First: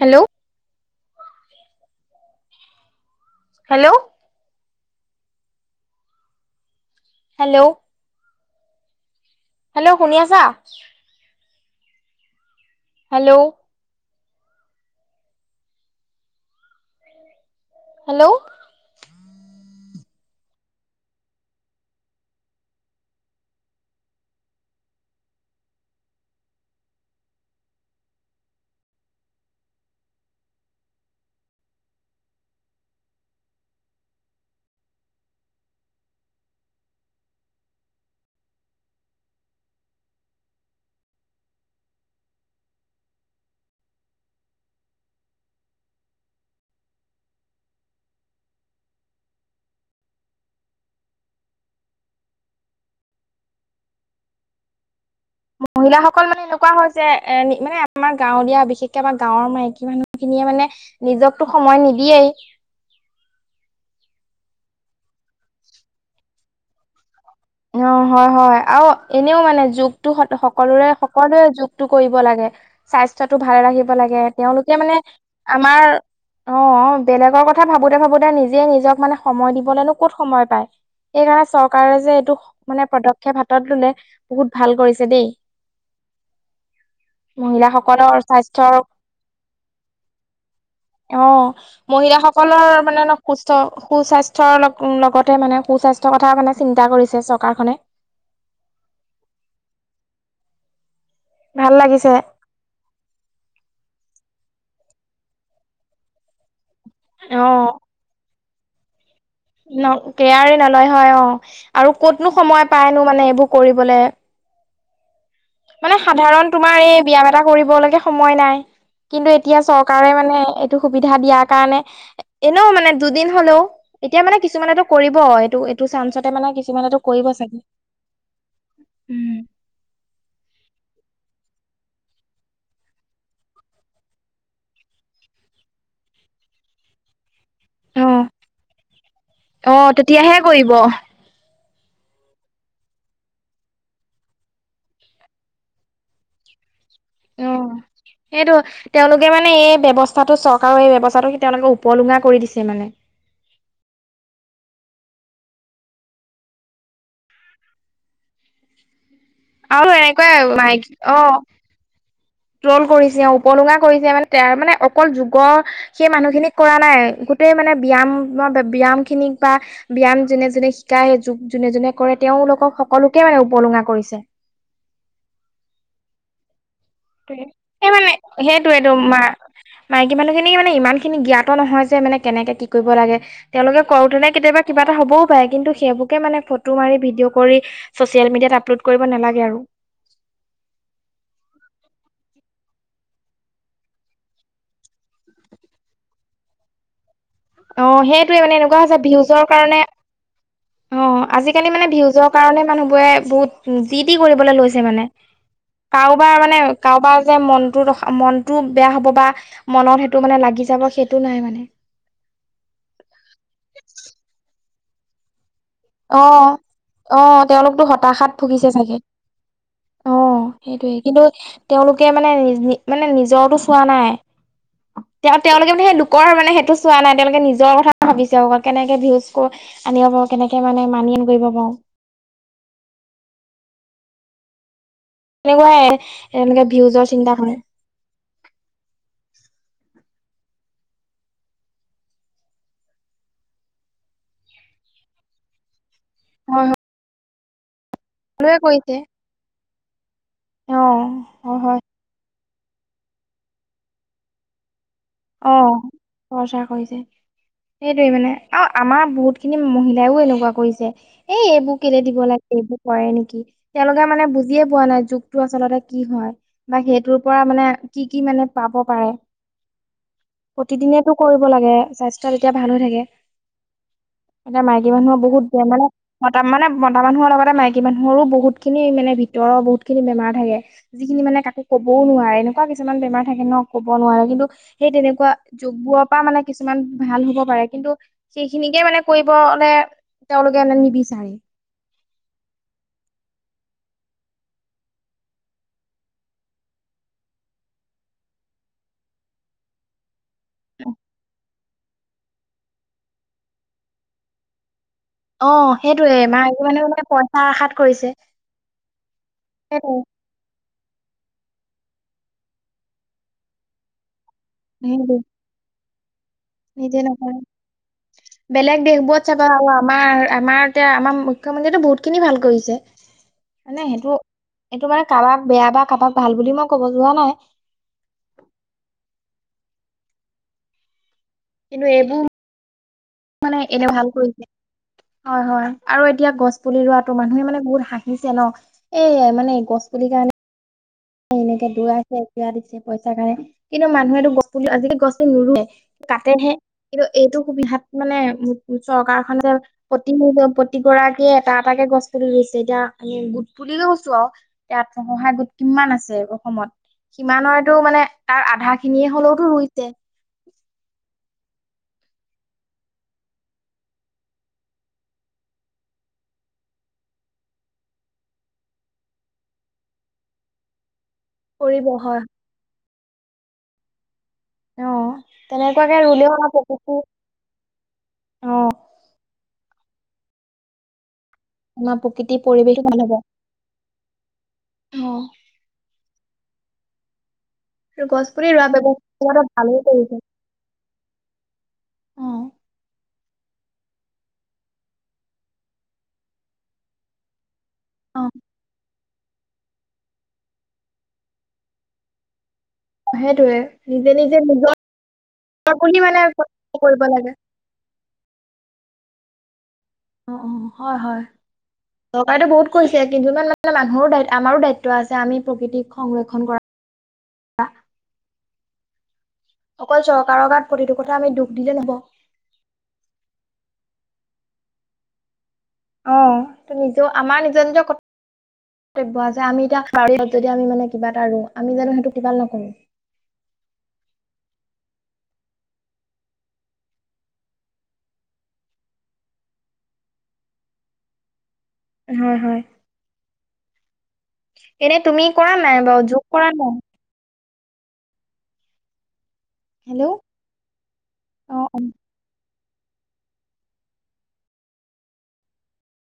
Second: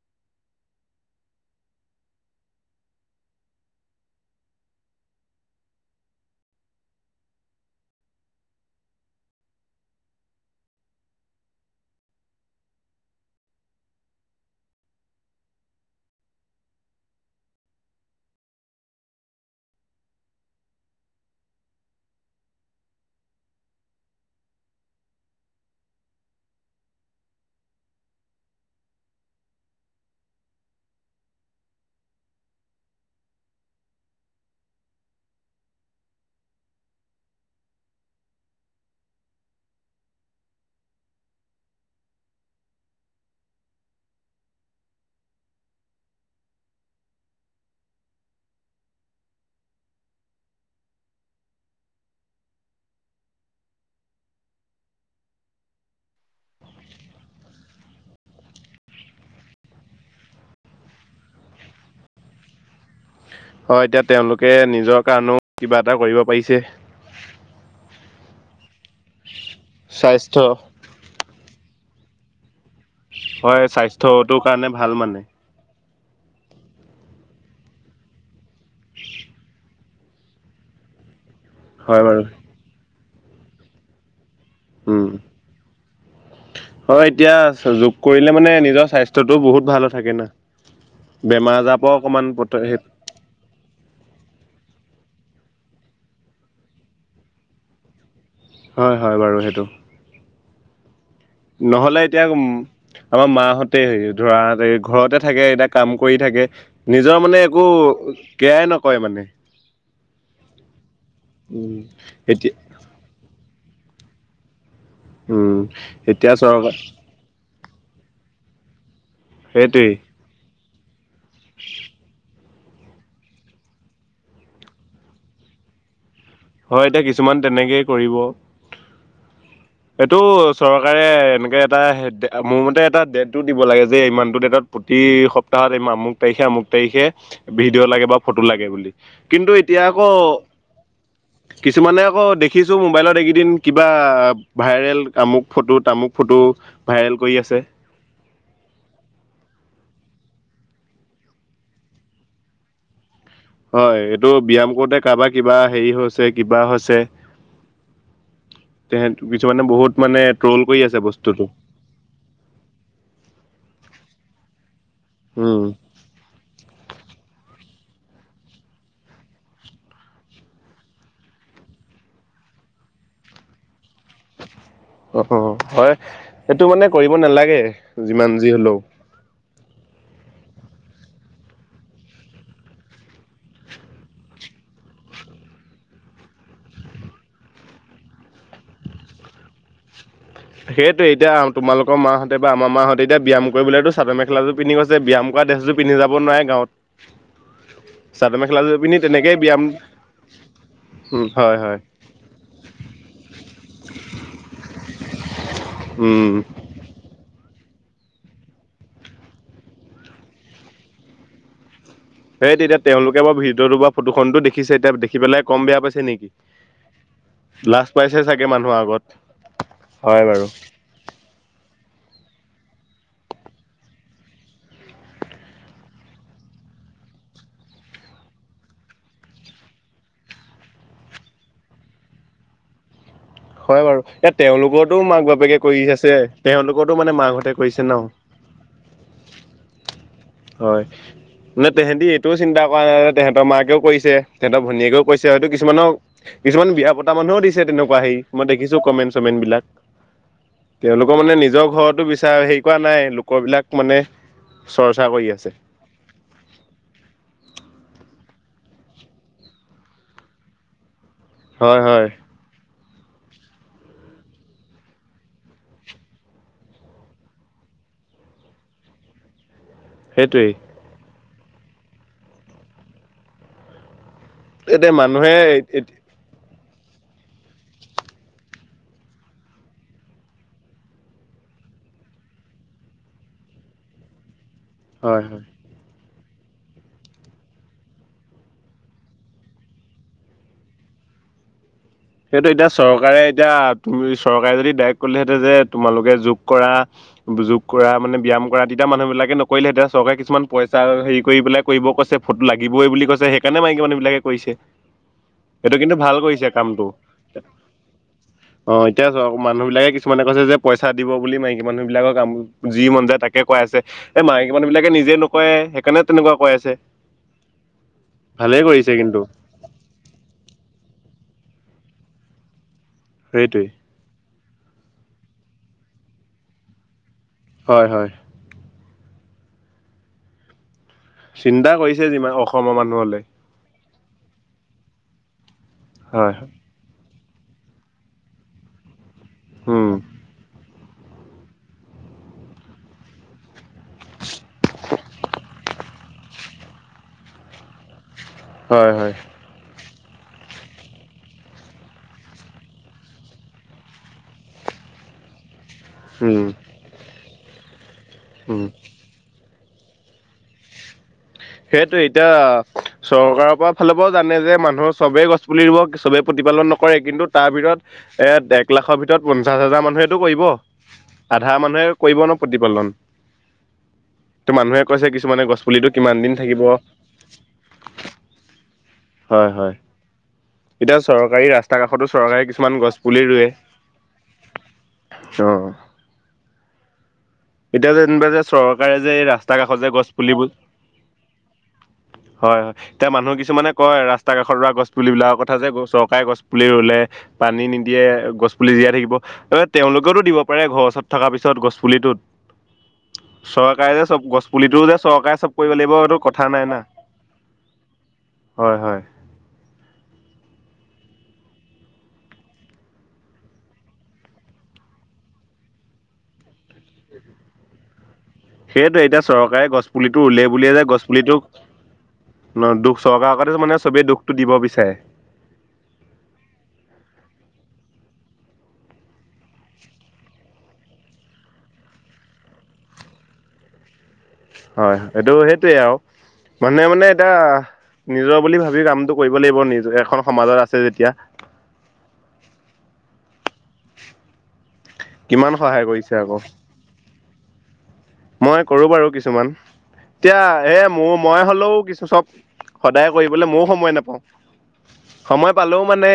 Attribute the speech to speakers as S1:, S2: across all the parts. S1: Hello hello hello hello শুনি আছা hello hello
S2: [unintelligible]
S1: মহিলাসকল মানে এনেকুৱা হয় যে মানে আমাৰ গাঁৱলীয়া বিশেষকৈ আমাৰ গাঁৱৰ মাইকী মানুহখিনিয়ে মানে নিজকতো সময় নিদিয়েই
S2: হয় এতিয়া তেওঁলোকে নিজৰ কাৰণেও কিবা এটা কৰিব পাৰিছে
S1: অ হয় হয় আৰু এনেও মানে যুগটো
S2: স্বাস্থ্য
S1: সকলোৰে সকলোৰে যগ টো কৰিব লাগে স্বাস্থ্যতটো ভালে
S2: হয়
S1: ৰাখিব লাগে
S2: স্বাস্থ্যটোৰ কাৰণে
S1: তেওঁলোকে
S2: ভাল
S1: মানে আমাৰ
S2: [unintelligible]
S1: অ বেলেগৰ কথা ভাবোতে ভাবোতে নিজে নিজক মানে সময় দিবলেনো ক'ত সময় পায় সেইকাৰণে চৰকাৰে
S2: হয়
S1: যে
S2: বাৰু
S1: এইটো মানে পদক্ষেপ হাতত ললে বহুত ভাল কৰিছে দেই
S2: অ এতিয়া যোগ
S1: মহিলাসকলৰ
S2: কৰিলে মানে
S1: স্বাস্থ্যৰ
S2: নিজৰ স্বাস্থ্যটোও বহুত ভাল থাকে না
S1: অ
S2: বেমাৰ আজাৰৰ পৰা অকণমান পত
S1: মহিলাাসকলৰ মানে অলপ সুস্থ সুস্বাস্থ্যৰ অলপ উ লগতে মানে সুস্বাস্থ্যৰ কথা মানে চিন্তা কৰিছে চৰকাৰখনে
S2: হয় হয় বাৰু সেইটো
S1: ভাল
S2: নহলে
S1: লাগিছে
S2: এতিয়া উম আমাৰ মাহতে হ ধৰা ঘৰতে থাকে এতিয়া কাম কৰি থাকে নিজৰ
S1: অ
S2: মানে একো কেয়াই নকৰে মানে
S1: কেয়াৰে নলয় হয় অ
S2: উম,
S1: আৰু ক'তনো
S2: এতিয়া
S1: সময় পাইনো মানে এইবোৰ কৰিবলৈ
S2: উম
S1: মানে
S2: এতিয়া
S1: সাধাৰণ
S2: চৰকাৰ
S1: তোমাৰ এই ব্যায়াম এটা কৰিবে সময় নাই কিন্তু এতিয়া
S2: সেইটোৱেই
S1: চৰকাৰে মানে এইটো সুবিধা দিয়াৰ কাৰণে এনেও মানে দুদিন হলেও এতিয়া মানে কিছুমানেতটো কৰিব এইটো এইটো চানসতে মানে
S2: হয়
S1: কিছুমানটো
S2: এতিয়া
S1: কৰিব
S2: কিছুমান
S1: চাগে
S2: তেনেকেই
S1: উম
S2: টো চৰকাৰে এনেকৈ এটা মোৰ মতে এটা ডেটটো দিব লাগে যে ইমানটো ডেটত প্ৰতি এই সপ্তাহত এই আমুক তাৰিখে আমুক তাৰিখে ভিডিঅ' লাগে
S1: অ
S2: বা ফটো লাগে বুলি কিন্তু
S1: অ
S2: এতিয়া আকৌ
S1: তেতিয়াহে কৰিব
S2: কিছুমানে আকৌ দেখিছো মোবাইলত এইকেইদিন কিবা ভাইৰেল আমুক ফটো তামুক ফটো ভাইৰেল কৰি
S1: অ
S2: আছে
S1: সেইটো তেওঁলোকে মানে এই ব্যৱস্থা স্থ চৰকাৰৰ এই ব্যৱস্থাটো তেওঁলোকে উপলুঙা কৰি দিছে মানে
S2: হয় এইটো ব্যয়াম কৰোতে কাৰবাৰ কিবা হেৰি হৈছে কিবা হৈছে তেহে কিছুমানে
S1: আৰু
S2: বহুত মানে
S1: এনেকুৱাই
S2: ট্ৰল কৰি আছে বস্তুটো
S1: ্ৰল কৰিছে উপলুঙা কৰিছে মানে তাৰ মানে অকল যুগৰ
S2: উম
S1: সেই মানুহখিনিক কৰা নাই গোটেই মানে ব্যায়াম ব্যায়াম খিনিক বা ব্যায়াম যেনে যেনে শিকায় যগ যোনে যোনে কৰে তেওঁলোকক সকলোকে মানে উপলুঙা কৰিছে
S2: উ হয়। টো মানে কৰিব নালাগে
S1: সেই মানে
S2: যিমান যি হলেও
S1: সেইটোৱেটো মা মাইকী মানুহ খিনি মানে ইমান খিনি জ্ঞাত নহয় যে মানে কেনেকে কি কৰিব লাগে তেওঁলোকে কৰোতেনেে কেতিয়াবা কিবা এটা হ'বও পাৰে কিন্তু সেইবুকে মানে ফটো মাৰি ভিডিঅ' কৰি চচিয়েল মিডিয়াত আপলোড কৰিব নালাগে আৰু
S2: উ সেইটো এতিয়া তোমালোকৰ মাহঁতে বা আমাৰ মাহঁতে এতিয়া ব্যাম কৰিবলৈটো চাদৰ মেখেলাটো পিন্ধিৈছে ব্যায়াম কৰা ড্ৰেছযোৰ পিন্ধি যাব নোৱাৰে গাঁৱত
S1: অ
S2: চাদৰ
S1: সেইটয়ে মানে এনেকুৱা
S2: মেখেলাযোৰ
S1: হৈছে
S2: পিন্ধি তেনেকেই
S1: ভিউজৰ
S2: ব্যায়াম
S1: কাৰণে অ
S2: উম, হয়
S1: আজিকালি
S2: হয়
S1: মানে ভিউজৰ কাৰণে মানুহ বোৰে বহুত যি টি কৰিবলৈ লৈছে মানে
S2: উম।
S1: কাৰোবাৰ মানে কাৰোবাৰ যে মনটো ৰখ মনতো বেয়া হ'ব বা মনত সেইটো মানে লাগি যাব সেইটো নাই মানে
S2: সেই তেতিয়া তেওঁলোকে মই ভিডিঅ' টো বা ফটোখনন ো দেখিছে এতিয়া দেখি পেলাই কম বেয়া পাইছে
S1: অ
S2: নেকি?
S1: অ তেওঁলোকতো
S2: লাজ পাইছে
S1: হতাশাত ভুগিছে
S2: মানুহৰ
S1: চাগে
S2: আগত
S1: অ
S2: হয় বাৰু।
S1: সেইটয়ে কিন্তু তেওঁলোকে মানে নি মানে নিজৰটো চোৱা নাই তেওঁ তেওঁলোকে মানে সেই লোকৰ মানে সেইটো চোৱা নাই তেওঁলোকে নিজৰ কথা ভাবিছে অকল কেনেকে ভউজো আনিব পাৰ কেনেকে মানে মানিয়ন কৰিব পাৰো
S2: হয় বাৰু এয়া তেওঁলোকৰ ো মাক বাপেকে কৰি
S1: তেনেকুৱাই
S2: আছে
S1: এনেকে
S2: তেওঁলোকতো
S1: ভিউজৰ
S2: মানে
S1: চিন্তা
S2: মাকঁতে
S1: কৰে
S2: কৰিছে ন হয় মানে তেহঁতি এইটোও চিন্তা কৰা নাই যে তেহেতৰ মাকেও কৰিছে তেহঁতৰ ভনীয়েকেও কৰিছে হয়তো কিছুমানৰ
S1: হয়
S2: কিছুমান
S1: হয়
S2: বিয়া পতা মানুহও দিছে তেনেকুৱা হি মই
S1: সকলোৱে
S2: দেখিছো
S1: কৰিছে
S2: কমেণ্ট চমেণ্ট বিলাক
S1: অ
S2: তেওঁলোকৰ মানে
S1: হয়
S2: নিজৰ
S1: হয়
S2: ঘৰতো বিচাৰ হেৰি কৰা নাই লোকৰ বিলাক মানে চৰ্চা কৰি আছে
S1: অ খৰচা কৰিছে সেইটোৱে মানে আৰু আমাৰ বহুত খিনি মহিলাইও এনেকুৱা কৰিছে এই এইবোৰ
S2: হয়
S1: কেলে
S2: হয়
S1: দিব লাগে এইব কৰে নেকি তেওঁলোকে মানে বুজিয়ে পোৱা নাই যুগটো আচলতে কি হয় বা সেইটোৰ পৰা মানে কি কি মানে পাব পাৰে
S2: সেইটোৱেই
S1: প্ৰতিদিনেতটো কৰিব লাগে স্বাস্থ্য তেতিয়া ভাল হৈ থাকে এতিয়া মাইকী মানুহৰ বহুত ব মানে মানে মদা মানুহৰ লগতে মাইকী মানুহৰো বহুত খিনি মানে ভিতৰৰ বহুত খিনি বেমাৰ থে যিখিনি মানে মে কাকো ক'বও নোৱাৰে এনেকুৱা কিছুমান বেমাৰ থাকে ন ক'ব নোৱাৰে কিন্তু সেই
S2: হয়
S1: তেনেকুৱা
S2: হয়
S1: যোগ বোৱা পৰা মানে কিছুমান ভাল হ'ব পাৰে কিন্তু সেইখিনিকে মানে কৰিবলে তেওঁলোকে নি বিছাৰে
S2: সেইটো এতিয়া চৰকাৰে এতিয়া তুমি চৰকাৰে যদি দায়ক কৰিলেহেহতে যে তোমালোকে যোগ কৰা যোগ কৰা মানে ব্যায়াম কৰা তেতিয়া মানুহ বিিলাকে নকৰিলে তেতিয়া চৰকাৰে কিছুমান পইচা হেৰি কৰি পেলাই কৰিব কৈছে ফটো লাগিবই বুলি কৈছে সেইকাৰণে মাৰক মানুে এইবলাকে কৰিছে
S1: অ
S2: এইটো কিন্তু
S1: সেইটোয়ে
S2: ভাল কৰিছে
S1: মাইকী মানুহে
S2: কামটো।
S1: মানে পইচা আশাত কৰিছে
S2: অ এতিয়া আ চ মানুহ বিলাকে
S1: সেইটোৱে
S2: কিছুমানে কৈছে যে পইচা দিব বুলি মাইক মানুহ বিলাকৰ কাম যি মন যায় তাকে কৈ আছে এই মাইকী মানুহবিলাকে নিজে
S1: সেইটোৱে
S2: নকৰে সেইকাৰণে তেনেকুৱা কৈ আছে।
S1: নিজে নাপায়
S2: ভালেই
S1: বেলেগ
S2: কৰিছে
S1: দেশ
S2: কিন্তু
S1: বত চাবা আৰু আমাৰ আমাৰ এতিয়া আমাৰ শ মন্দিয়টো বহুত খিনি ভাল কৰিছে
S2: সেইটোৱে
S1: মানে সেইটো এইটো মানে কাৰোবাক বেয়া বা কাৰোবাক ভাল বুলি মই কব যোৱা নাই
S2: হয় হয় চিন্তা
S1: কিন্তু
S2: কৰিছে
S1: এইবোৰ
S2: যিমান অসমৰ মানুহলে
S1: মানে এনে ভাল কৰিছে হয় হয় আৰু এতিয়া
S2: হয়
S1: গছ পুলি ৰ ত মানুহে মানে বহুত হাঁহিছে ন এ মানে গছ
S2: উম
S1: পুলি কাৰণে এনেকে দৌৰাইছে এ দিছে পইচাৰ কাৰণে কিন্তু মানুহেতো গ আজি গছ নে কাটেহে কিন্তু এইটো সুবিধাত মানে উ
S2: হয় হয়
S1: চৰকাৰ খনে যে প্ৰতি ম প্ৰতিগৰাকীয়ে এটা এটাকে গছ তুলি গৈছে এতিয়া আমি গোট পুলিকে গৈছো আৰু এতিয়া আ সহায় গোট কিমান আছে
S2: উম
S1: অসমত সিমানৰেতটো মানে তাৰ
S2: উম
S1: আধা খিনিয়ে হলেওতো ৰুই। য়।
S2: সেইয়েতটো এতিয়া চৰকাৰৰ পৰা ফালৰ পৰাও জানে যে মানুহ চবেই গছ পুলি দিব চবেই প্ৰতি প্ৰতিপালন নকৰে কিন্তু তাৰ ভিতৰত এ এক লাখৰ ভিতৰত পঞ্চাশ হাজাৰ মানুহেটো কৰিব। আধা মানুহে কৰিব ন প্ৰতিপালন? ত মানুহে
S1: অ
S2: কৈছে কিছুমানে গছপুলিতটো
S1: তেনেকুৱাকে
S2: কিমান দিন?
S1: ৰুলেও আমাৰ প্ৰকৃতি অ
S2: হয় হয় এতি চৰকাৰী ৰাস্তা
S1: আমাৰ
S2: কাষতো
S1: প্ৰকৃতিৰ
S2: চৰকাৰে কিছুমান
S1: পৰিৱেশটো
S2: গছ
S1: ভাল হ'ব
S2: পুলি ৰুৱে। অ। এতিয়া যে
S1: গছ
S2: যেনিবা যে
S1: পুলি ৰোৱা
S2: চৰকাৰে যে এই
S1: ব্যৱস্থা
S2: ৰাস্তা কাষত
S1: ভালেই
S2: যে গছ
S1: কৰিছে
S2: পুলিব হয়
S1: অ
S2: হয় এতিয়া মানুহ কিছুমানে কয় ৰাস্তাৰ কাষত ৰোৱা গছ পুলিবিলাকৰ কথা যে চৰকাৰে গছ পুলি ৰুলে পানী নি দিয়ে
S1: অ
S2: গছ পুলি জীয়াই থাকিব ত তেওঁলোকেওতো দিব পাৰে ঘৰৰ ওচৰত থকা পিছত গছ পুলিটোত। হয়।
S1: সেইটোয়ে
S2: চৰকাৰে যে
S1: নিজে
S2: চব
S1: নিজে
S2: গছ
S1: নিজৰ
S2: পুলিটো যে চৰকাৰে চব কৰিব লাগিব
S1: বুলি
S2: এইটো
S1: মানে
S2: কথা নাই না।
S1: কৰিব লাগে।
S2: হয় হয়।
S1: অ -অ হয় -হয়। চৰকাৰটো বহুত কৰিছে কিন্তু ইমান মানে মানুহৰো আমাৰো দায়িত্ব আছে আমি প্ৰকৃতিক সংৰক্ষণ কৰা। ত।
S2: সেইয়েতে এতিয়া চৰকাৰে গছপুলিটো উলিয়াই
S1: গাত
S2: বুলিয়ে যে
S1: প্ৰতিটো কথা আমি
S2: গছপুলিটোক
S1: দুখ দিলে নহ'ব।
S2: ন দুখ চৰকাৰ আগতে মানে চবেই দুখটো দিব বিচাৰে।
S1: অ ত নিজে আমাৰ নিজৰ নিজৰ ক পোৱা আমি এতিয়া যদি আমি মানে কিবা এটা আৰুো আমি জানো সেইটো কিবা নকৰো।
S2: হয় এইটো সেইটোৱে আৰু মানুহে মানে এতিয়া নিজৰ বুলি ভাবি কামটো কৰিব লাগিব নিজ এখন সমাজত আছে যেতিয়া।
S1: হয় হয়। এনেই তুমি
S2: কিমান
S1: কৰা নাই
S2: সহায়
S1: বাৰ
S2: কৰিছে
S1: যোগ
S2: আকৌ
S1: কৰা নাই।
S2: মই কৰো বাৰু কিছুমান
S1: হেল্ল'
S2: এতিয়া এ মোৰ মই
S1: অ',
S2: হলেও
S1: অ'।
S2: কিছু চব। সদায় কৰিবলৈ ময়ও সময় নাপাওঁ সময় পালেও মানে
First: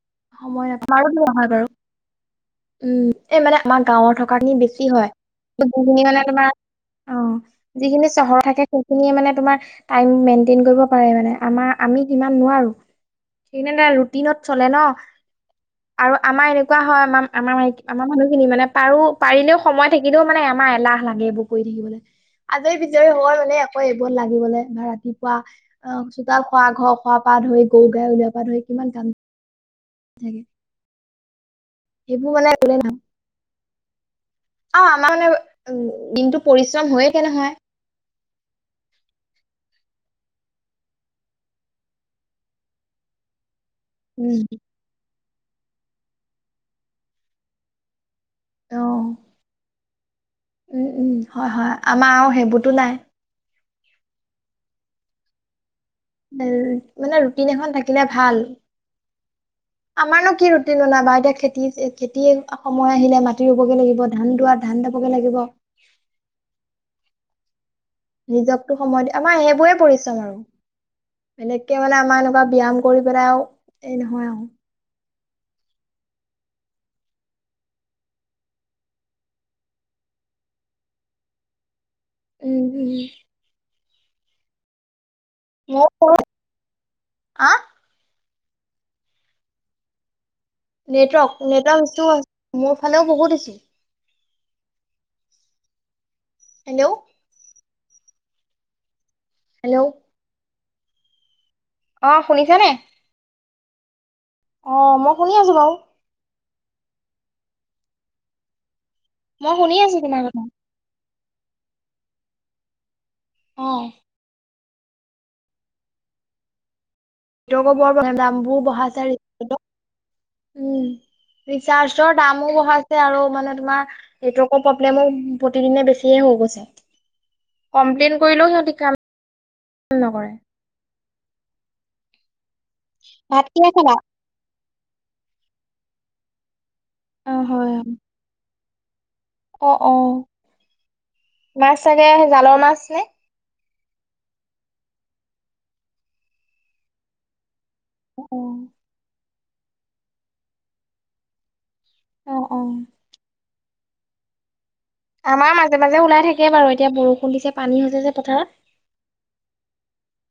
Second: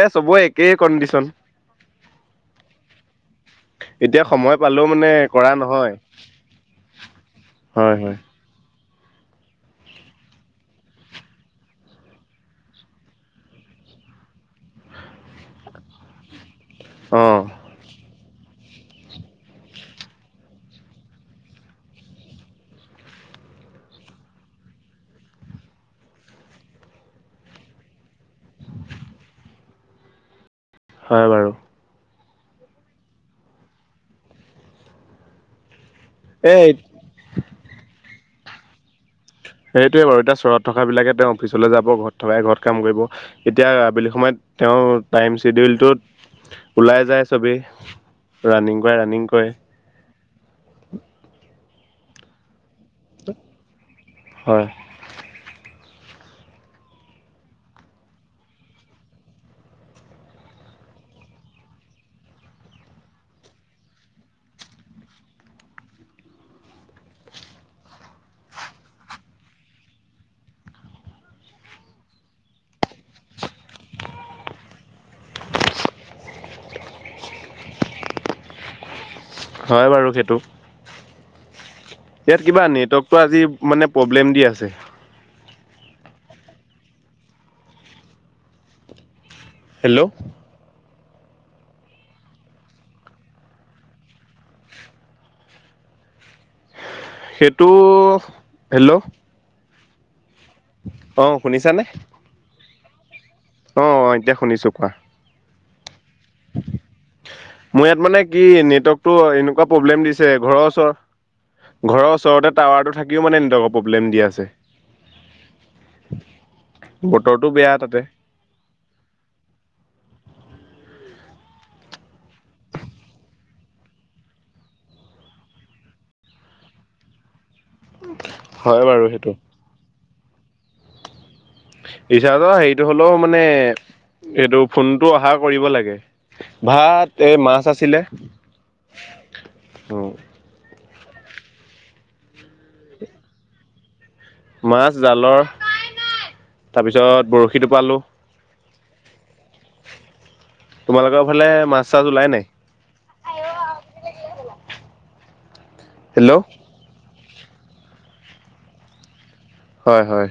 S2: এ চবৰে একেই
S1: সময়ত
S2: কণ্ডিচন
S1: বাৰো অহা বাৰু। উম এই মানে আমাৰ গাঁৱৰ
S2: এতিয়া
S1: থকা খিনি
S2: সময় পালেও
S1: বেছি
S2: মানে
S1: হয়।
S2: কৰা নহয়
S1: ম তোমাৰ অ
S2: হয়
S1: যিখিনি
S2: হয়
S1: চহৰ থাকে। সেইখিনিয়ে মানে তোমাৰ টাইম মেইনটেইন কৰিব পাৰে মানে আমাৰ আমি যিমান নোৱাৰো। সেইকাৰ ন ৰুটিনত চলে ন? আৰু আমাৰ এনেকুৱা হয়
S2: অ
S1: আমাৰ -আমাৰ -আমাৰ মানুহ। খিনি মানে পাৰো পাৰিলেও সময় থাকিলেও মানে এমাহ এলাহ লাগে এইবোৰ কৰি থাকিবলৈ। আজৰি বিজৰি হয় মানে আকৌ এইবোৰ লাগিবলৈ বা ৰাতিপুৱা অ চোতাল খোৱা ঘৰ খোৱা। পা ধৰি গৰু গাই উলৱা পা ধৰি কিমান কাম‌ থাকে।
S2: হয় বাৰু।
S1: সেইবোৰ মানেলে ন অ আমাৰ মানে উ দিনতটো
S2: এই
S1: পৰিশ্ৰম হয়য়েকে নহয়।
S2: সেইটোৱে বাৰু এতিয়া চহৰত থকা বিলাকে তেওঁ অফিচলৈ যাব ঘৰত থকাই ঘৰত কাম কৰিব। এতিয়া আবেলি সময়ত
S1: উম
S2: তেওঁ টাইম চ্বিডিউলটোত ওলাই যায় চবেই।
S1: অ
S2: ৰানিং কৰে বাই ৰানিং কৰে।
S1: উম উম হয় হয় আমাৰ আৰু সেইবোৰতো নাই।
S2: হয়।
S1: মানে ৰুটিন এখন থাকিলে ভাল। আমাৰ নো কি ৰুটিন বনাবা, এতিয়া খেতি খেতি সময় আহিলে মাটি ৰুবগে লাগিব ধান দুৱা ধান [unintelligible] লাগিব।
S2: [inaudible]
S1: নিজকটো সময়ত আমাৰ সেইবোৰে পৰিচম আৰু। এনেককে মানে আমাৰ এনেকুৱা ব্যায়াম কৰি পেলাই আৰু এই নহয় আৰু।
S2: হয় বাৰু সেইটো। ইয়াত
S1: উম
S2: কিবা
S1: উম
S2: নেটৱৰ্কটো আজি মানে প্ৰব্লেম দি আছে।
S1: [unintelligible] আ।
S2: হেল্ল'।
S1: নেটৱৰ্ক- নেটৱৰ্ক ইচছ্যু মোৰ ফালেও বহুত ইছ্যু। হেল্ল'।
S2: এইটো হেল্ল'।
S1: হেল্ল'।
S2: অ'।
S1: অ', শুনিছে নে।
S2: অ'।
S1: অ', মই শুনি আছো বাৰু।
S2: মোৰ ইয়াত মানে কি নেটৱৰ্কটো
S1: মই
S2: এনেকুৱা
S1: শুনি আছো
S2: প্ৰব্লেম
S1: তোমাৰ
S2: দিছে
S1: কথা
S2: ঘৰৰ ওচৰত ঘৰৰ ওচৰতে টাৱাৰটো থাকিও মানে
S1: অ
S2: নেটৱৰ্কৰ প্ৰব্লেম দি আছে। [inaudible] বতৰটো
S1: [unintelligible]
S2: বেয়া
S1: দামবোৰ
S2: তাতে
S1: বঢ়াইছে [unintelligible] উম। ৰিচাৰজৰ দামো বঢ়াইছে আৰু মানে তোমাৰ নেটৱৰ্কৰ প্ৰব্লেমো প্ৰতিদিনে বেছিয়ে হৈ কমপ্লেইন কৰিলেও সিহতি
S2: হয়
S1: কাম
S2: বাৰু সেইটো
S1: নকৰে।
S2: ৰিচাৰ্জৰ হেৰিটো হ'লেও মানে
S1: ভাত কিহে খালা?
S2: এইটো ফোনটো অহা কৰিব লাগে। ভাত এই
S1: অ',
S2: মাছ
S1: হয়,
S2: আছিলে।
S1: অ'- অ' মাছ চাগে জালৰ মাছ হে।
S2: মাছ জালৰ তাৰপিছত বৰশী টোপালোঁ।
S1: অ',
S2: তোমালোকৰ ফালে মাছ চাছ ওলাই
S1: অ',
S2: নাই।
S1: অ', আমাৰ মাজে- মাজে ওলাই
S2: হেল্ল'
S1: থাকে বাৰু এতিয়া বৰষুণ দিছে পানী হৈছে যে পথাৰত।
S2: হয়- হয়।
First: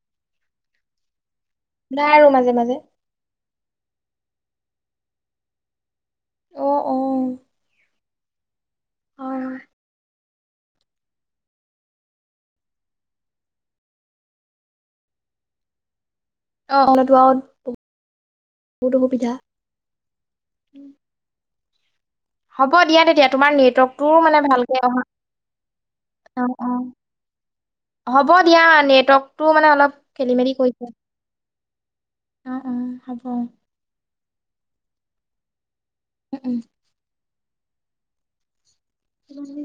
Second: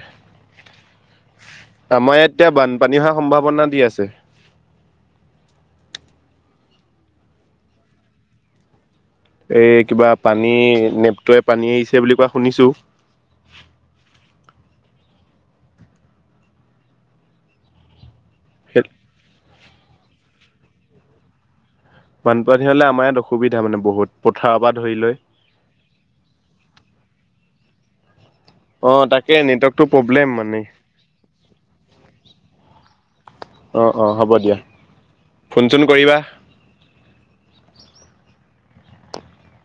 S1: ওলাই
S2: আমাৰ
S1: আৰু
S2: ইয়াত এতিয়া
S1: মাজে মাজে
S2: বানপানী হোৱাৰ সম্ভাৱনা দি আছে।
S1: অ'- অ'। হয়
S2: এই কিবা পানী নেপটয়ে পানী এৰিছে বুলি কোৱা শুনিছো। [inaudible]
S1: [unintelligible] বহুত অসুবিধা। উম।
S2: বানপানী
S1: হ'ব
S2: হলে
S1: দিয়া
S2: আমাৰ ইয়াত
S1: তেতিয়া তোমাৰ
S2: অসুবিধা মানে বহুত
S1: নেটৱৰ্কটোও মানে
S2: পথাৰৰ পৰা
S1: ভালকে
S2: ধৰি
S1: অহা
S2: লৈ
S1: অ'- অ', হ'ব হ'ব দিয়া
S2: অ তাকে
S1: নেটৱৰ্কটো মানে অলপ
S2: প্ৰব্লেম
S1: খেলি মেলি
S2: মানে
S1: কৰিছে, উম- উম।
S2: অ অ হ'ব দিয়া [unintelligible] কৰিবা।
S1: উম, উম